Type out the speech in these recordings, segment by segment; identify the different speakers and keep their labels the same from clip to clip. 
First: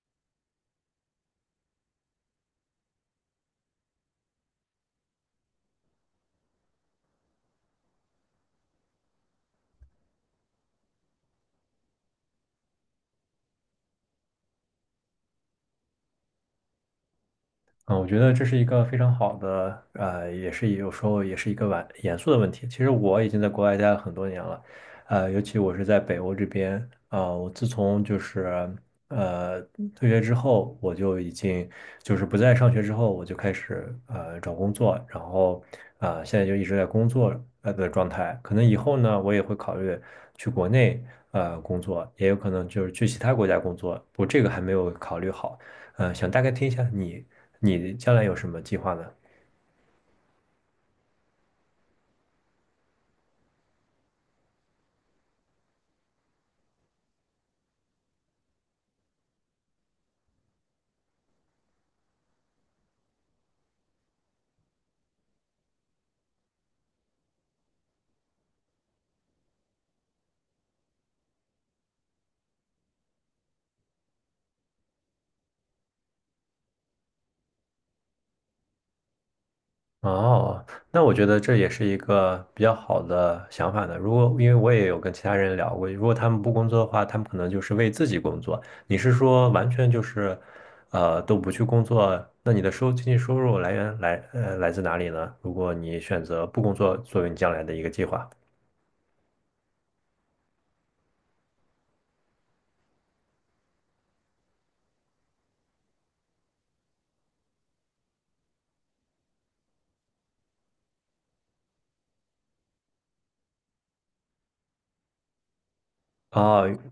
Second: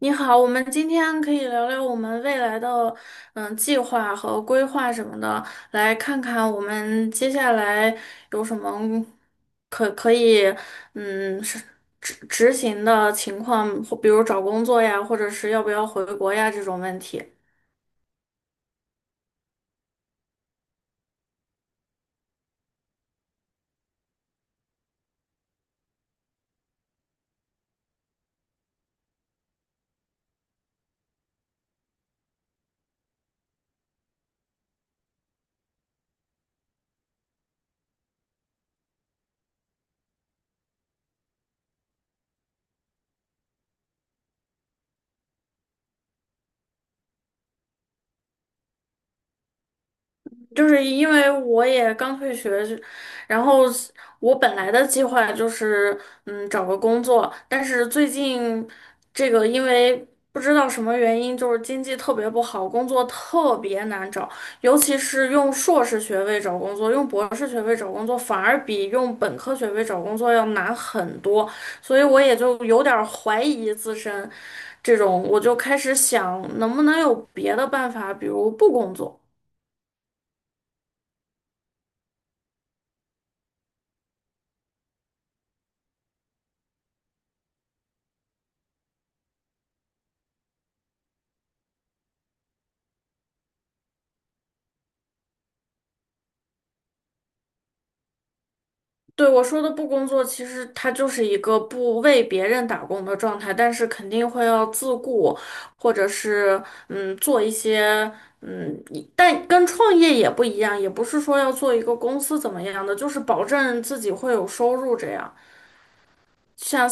Speaker 1: 你好，我们今天可以聊聊我们未来的计划和规划什么的，来看看我们接下来有什么可以嗯是执行的情况，或比如找工作呀，或者是要不要回国呀这种问题。
Speaker 2: 嗯，我觉得这是一个非常好的，也是有时候也是一个晚严肃的问题。其实我已经在国外待了很多年了，尤其我是在北欧这边，我自从就是呃退学之后，我就已经就是不再上学之后，我就开始找工作，然后现在就一直在工作的状态。可能以后呢，我也会考虑去国内工作，也有可能就是去其他国家工作，我这个还没有考虑好。想大概听一下你将来有什么计划呢？
Speaker 1: 就是因为我也刚退学，然后我本来的计划就是找个工作，但是最近这个因为不知道什么原因，就是经济特别不好，工作特别难找，尤其是用硕士学位找工作，用博士学位找工作反而比用本科学位找工作要难很多，所以我也就有点儿怀疑自身，这种我就开始想能不能有别的办法，比如不工作。
Speaker 2: 哦，那我觉得这也是一个比较好的想法呢。如果因为我也有跟其他人聊过，如果他们不工作的话，他们可能就是为自己工作。你是说完全就是，都不去工作？那你的经济收入来源来自哪里呢？如果你选择不工作作为你将来的一个计划。
Speaker 1: 对，我说的不工作，其实它就是一个不为别人打工的状态，但是肯定会要自顾，或者是做一些一但跟创业也不一样，也不是说要做一个公司怎么样的，就是保证自己会有收入这样。
Speaker 2: 哦，
Speaker 1: 像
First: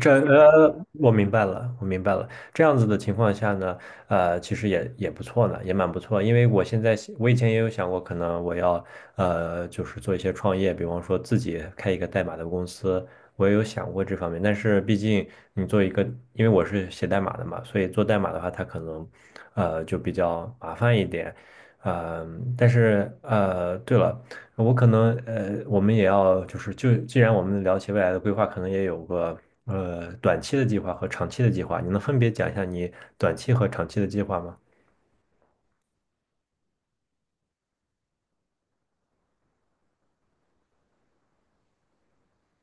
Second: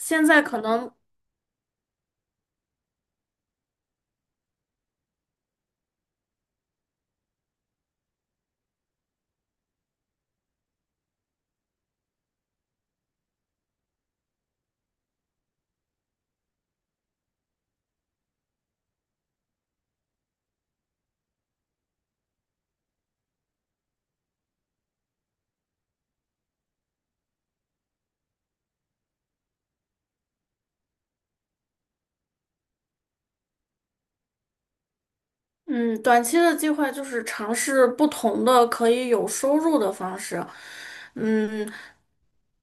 Speaker 1: 在可能
Speaker 2: 我明白了，我明白了。这样子的情况下呢，其实也不错呢，也蛮不错。因为我现在想我以前也有想过，可能我要就是做一些创业，比方说自己开一个代码的公司，我也有想过这方面。但是毕竟你做一个，因为我是写代码的嘛，所以做代码的话，它可能就比较麻烦一点。但是对了。我可能我们也要就既然我们聊起未来的规划，可能也有个短期的计划和长期的计划。你能分别讲一下你短期和长期的计划吗？
Speaker 1: 嗯短期的计划就是尝试不同的可以有收入的方式，嗯。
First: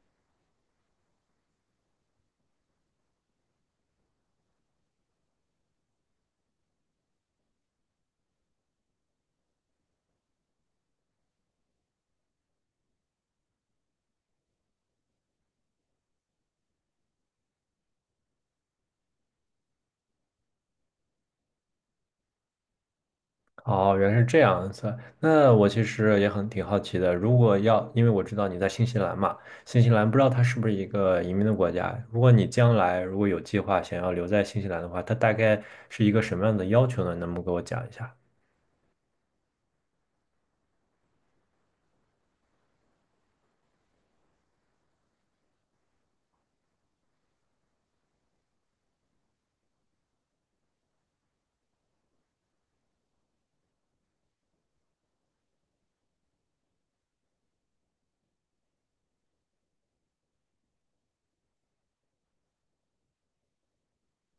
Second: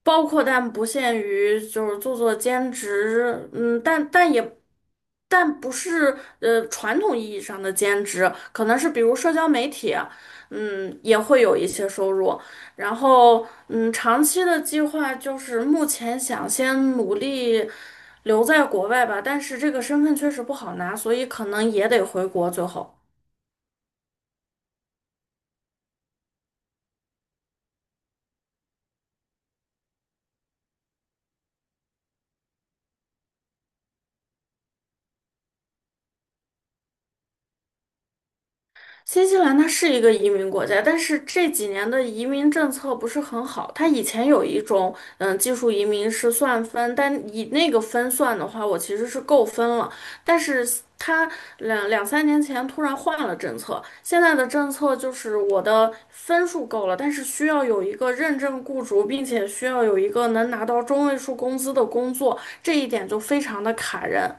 Speaker 1: 包括但不限于就是做兼职，嗯，但不是传统意义上的兼职，可能是比如社交媒体，嗯，也会有一些收入。然后长期的计划就是目前想先努力留在国外吧，但是这个身份确实不好拿，所以可能也得回国最后。
Speaker 2: 哦，原来是这样子。那我其实也挺好奇的，如果要，因为我知道你在新西兰嘛，新西兰不知道它是不是一个移民的国家。如果你将来如果有计划想要留在新西兰的话，它大概是一个什么样的要求呢？能不能给我讲一下？
Speaker 1: 新西兰它是一个移民国家，但是这几年的移民政策不是很好。它以前有一种，嗯，技术移民是算分，但以那个分算的话，我其实是够分了。但是它两三年前突然换了政策，现在的政策就是我的分数够了，但是需要有一个认证雇主，并且需要有一个能拿到中位数工资的工作，这一点就非常的卡人。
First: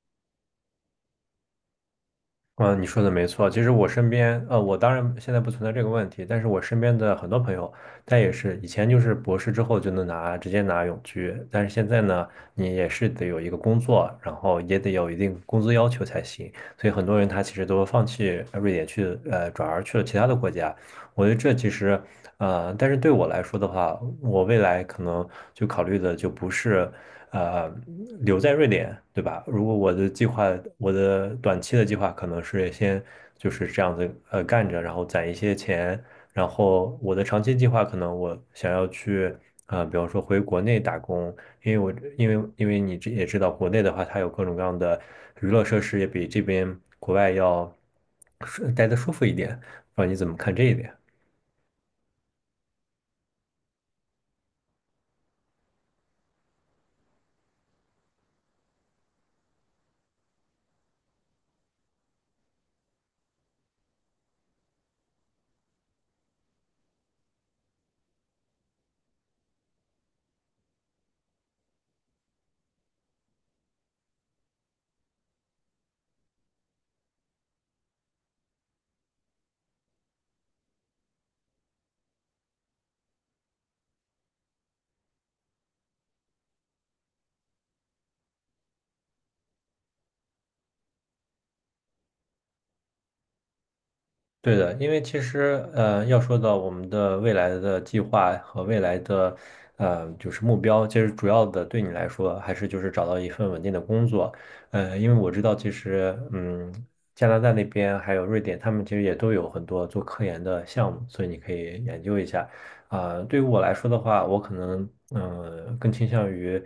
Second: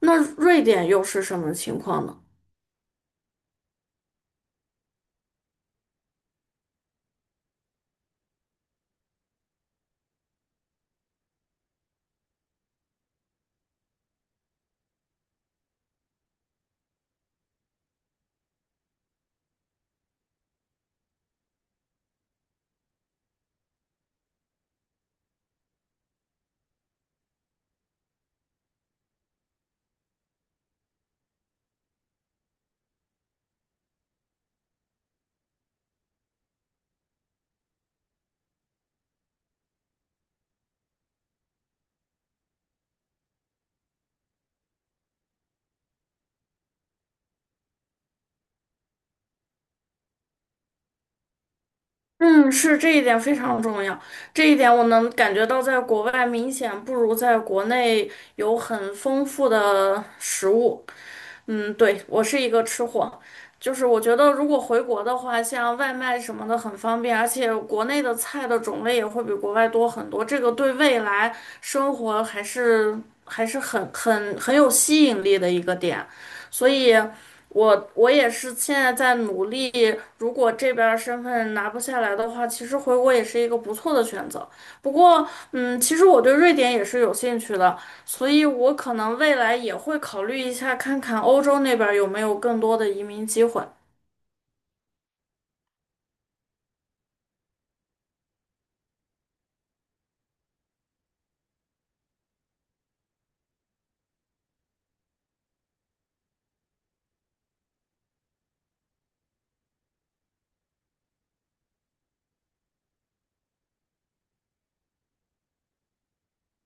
Speaker 1: 那瑞典又是什么情况呢？
Speaker 2: 嗯，你说的没错。其实我身边，我当然现在不存在这个问题，但是我身边的很多朋友，他也是以前就是博士之后就能直接拿永居，但是现在呢，你也是得有一个工作，然后也得有一定工资要求才行。所以很多人他其实都放弃瑞典去，转而去了其他的国家。我觉得这其实，但是对我来说的话，我未来可能就考虑的就不是。呃留在瑞典，对吧？如果我的计划，我的短期的计划可能是先就是这样子干着，然后攒一些钱，然后我的长期计划可能我想要去比方说回国内打工，因为我因为因为你这也知道国内的话，它有各种各样的娱乐设施，也比这边国外要舒待的舒服一点，不知道你怎么看这一点？
Speaker 1: 嗯，是这一点非常重要，这一点我能感觉到，在国外明显不如在国内有很丰富的食物。嗯，对，我是一个吃货，就是我觉得如果回国的话，像外卖什么的很方便，而且国内的菜的种类也会比国外多很多，这个对未来生活还是很有吸引力的一个点，所以我也是现在在努力，如果这边儿身份拿不下来的话，其实回国也是一个不错的选择。不过，嗯，其实我对瑞典也是有兴趣的。所以我可能未来也会考虑一下，看看欧洲那边儿有没有更多的移民机会。
Speaker 2: 对的，因为其实要说到我们的未来的计划和未来的就是目标，其实主要的对你来说还是就是找到一份稳定的工作。因为我知道，其实加拿大那边还有瑞典，他们其实也都有很多做科研的项目，所以你可以研究一下。对于我来说的话，我可能嗯、更倾向于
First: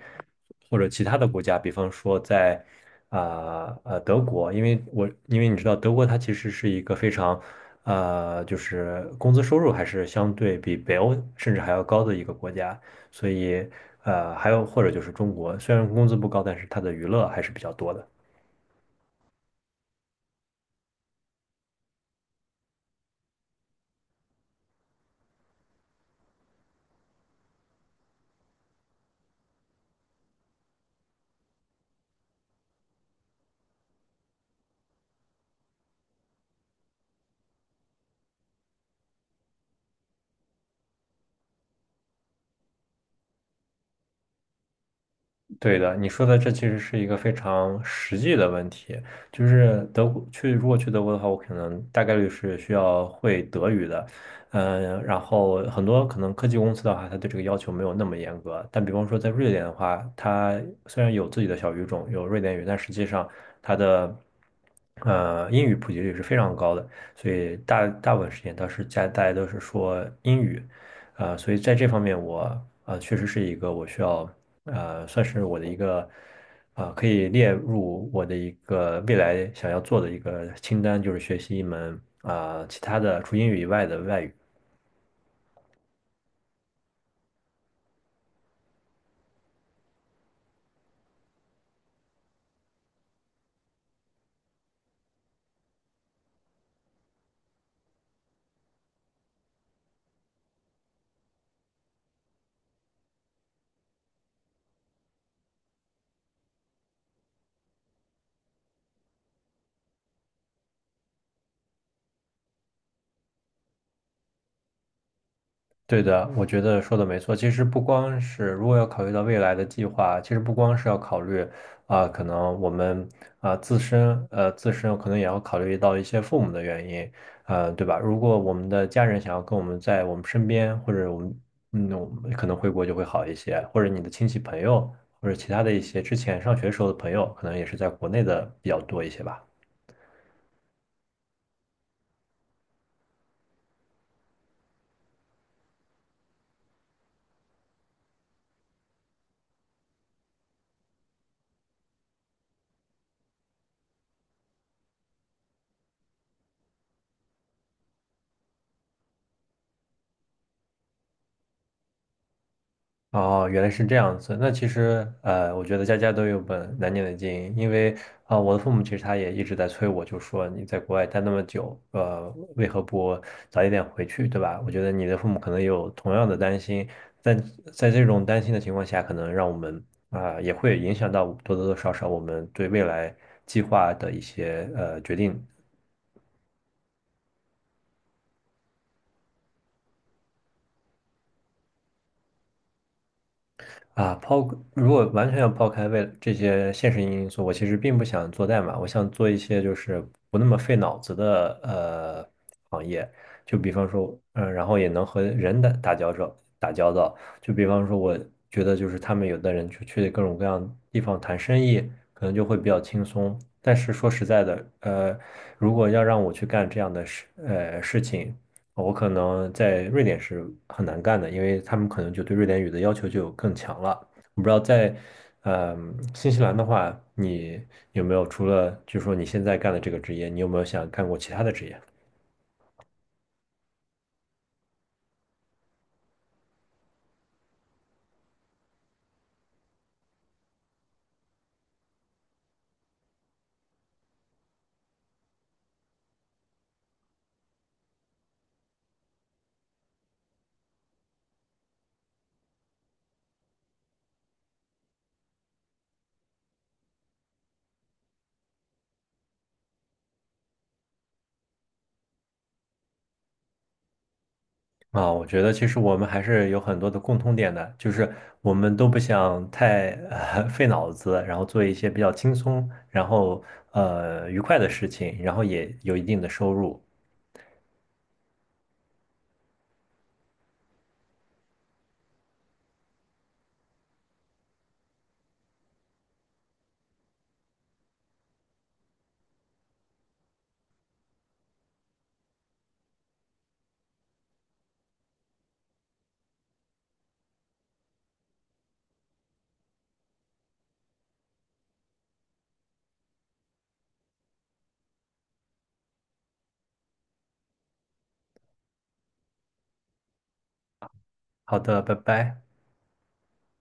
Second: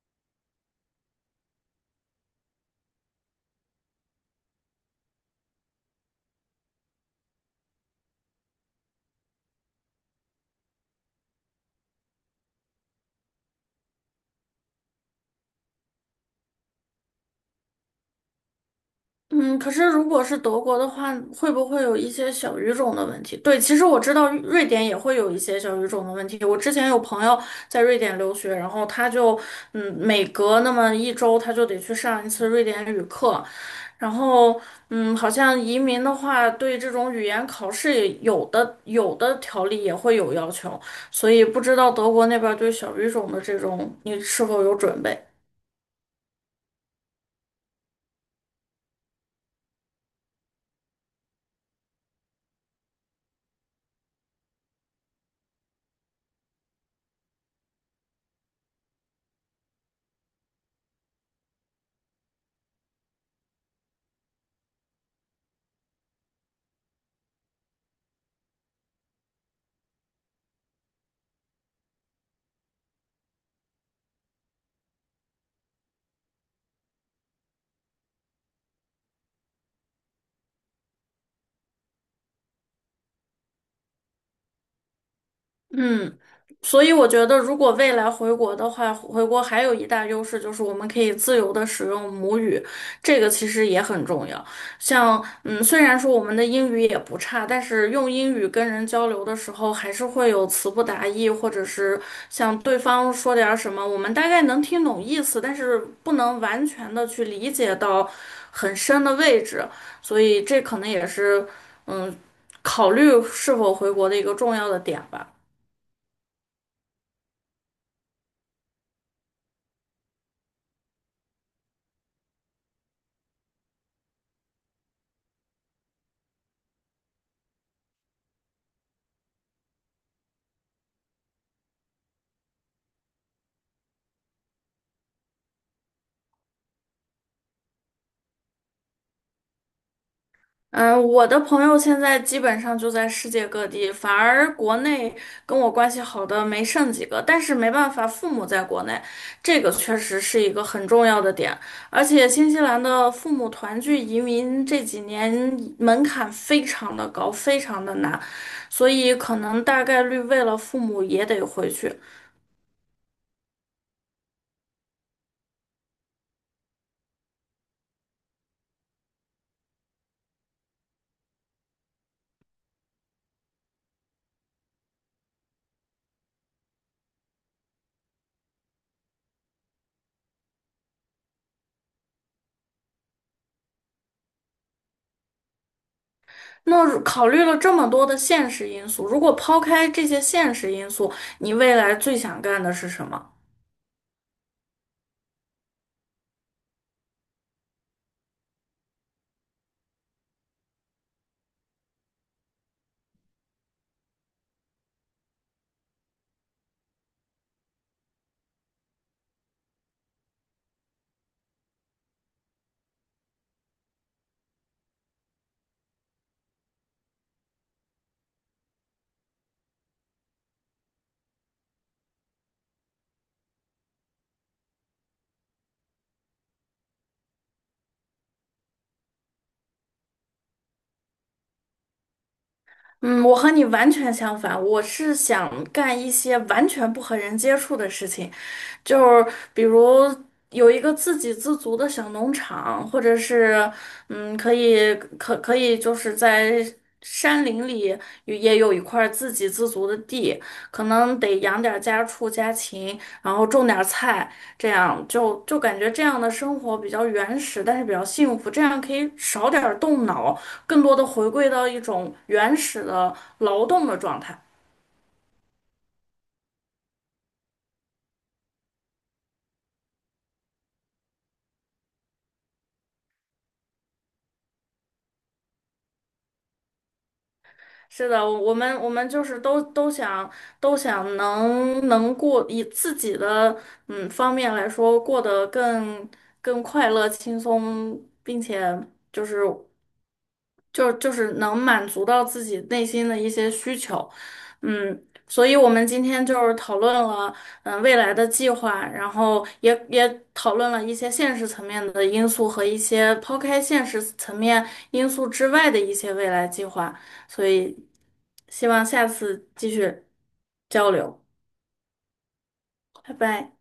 Speaker 2: 或者其他的国家，比方说在。德国，因为你知道，德国它其实是一个非常就是工资收入还是相对比北欧甚至还要高的一个国家，所以还有或者就是中国，虽然工资不高，但是它的娱乐还是比较多的。
Speaker 1: 嗯，可是如果是德国的话，会不会有一些小语种的问题？对，其实我知道瑞典也会有一些小语种的问题。我之前有朋友在瑞典留学，然后他就，嗯，每隔那么一周他就得去上一次瑞典语课，然后，嗯，好像移民的话，对这种语言考试也有的条例也会有要求，所以不知道德国那边对小语种的这种，你是否有准备？
Speaker 2: 对的，你说的这其实是一个非常实际的问题，就是德国去，如果去德国的话，我可能大概率是需要会德语的，嗯，然后很多可能科技公司的话，它对这个要求没有那么严格，但比方说在瑞典的话，它虽然有自己的小语种，有瑞典语，但实际上它的英语普及率是非常高的，所以大部分时间都是家大家都是说英语。所以在这方面我啊，确实是一个我需要算是我的一个，可以列入我的一个未来想要做的一个清单，就是学习一门其他的除英语以外的外语。
Speaker 1: 嗯，所以我觉得，如果未来回国的话，回国还有一大优势就是我们可以自由的使用母语，这个其实也很重要。像，嗯，虽然说我们的英语也不差，但是用英语跟人交流的时候，还是会有词不达意，或者是像对方说点儿什么，我们大概能听懂意思，但是不能完全的去理解到很深的位置，所以这可能也是，嗯，考虑是否回国的一个重要的点吧。
Speaker 2: 对的，我觉得说的没错。其实不光是如果要考虑到未来的计划，其实不光是要考虑可能我们自身可能也要考虑到一些父母的原因，对吧？如果我们的家人想要跟我们在我们身边，或者我们可能回国就会好一些，或者你的亲戚朋友，或者其他的一些之前上学时候的朋友，可能也是在国内的比较多一些吧。
Speaker 1: 嗯，我的朋友现在基本上就在世界各地，反而国内跟我关系好的没剩几个。但是没办法，父母在国内，这个确实是一个很重要的点。而且新西兰的父母团聚移民这几年门槛非常的高，非常的难，所以可能大概率为了父母也得回去。
Speaker 2: 哦，原来是这样子。那其实，我觉得家家都有本难念的经，因为我的父母其实他也一直在催我，就说你在国外待那么久，为何不早一点回去，对吧？我觉得你的父母可能也有同样的担心，但在这种担心的情况下，可能让我们也会影响到多多少少我们对未来计划的一些决定。
Speaker 1: 那如考虑了这么多的现实因素，如果抛开这些现实因素，你未来最想干的是什么？
Speaker 2: 啊，抛，如果完全要抛开为这些现实因素，我其实并不想做代码，我想做一些就是不那么费脑子的行业，就比方说，然后也能和人打交道，就比方说，我觉得就是他们有的人去各种各样地方谈生意，可能就会比较轻松。但是说实在的，如果要让我去干这样的事情。我可能在瑞典是很难干的，因为他们可能就对瑞典语的要求就更强了。我不知道在，呃，新西兰的话，你有没有除了就是说你现在干的这个职业，你有没有想干过其他的职业？
Speaker 1: 嗯，我和你完全相反，我是想干一些完全不和人接触的事情，就是比如有一个自给自足的小农场，或者是可以就是在山林里也有一块自给自足的地，可能得养点儿家畜家禽，然后种点儿菜，这样就感觉这样的生活比较原始，但是比较幸福，这样可以少点儿动脑。更多的回归到一种原始的劳动的状态。
Speaker 2: 我觉得其实我们还是有很多的共通点的，就是我们都不想太费脑子，然后做一些比较轻松，然后愉快的事情，然后也有一定的收入。
Speaker 1: 是的，我们就是都想能过以自己的方面来说过得更快乐、轻松，并且就是就是能满足到自己内心的一些需求，嗯，所以我们今天就是讨论了，嗯，未来的计划，然后也讨论了一些现实层面的因素和一些抛开现实层面因素之外的一些未来计划，所以希望下次继续交流，
Speaker 2: 好的，拜拜。
Speaker 1: 拜拜。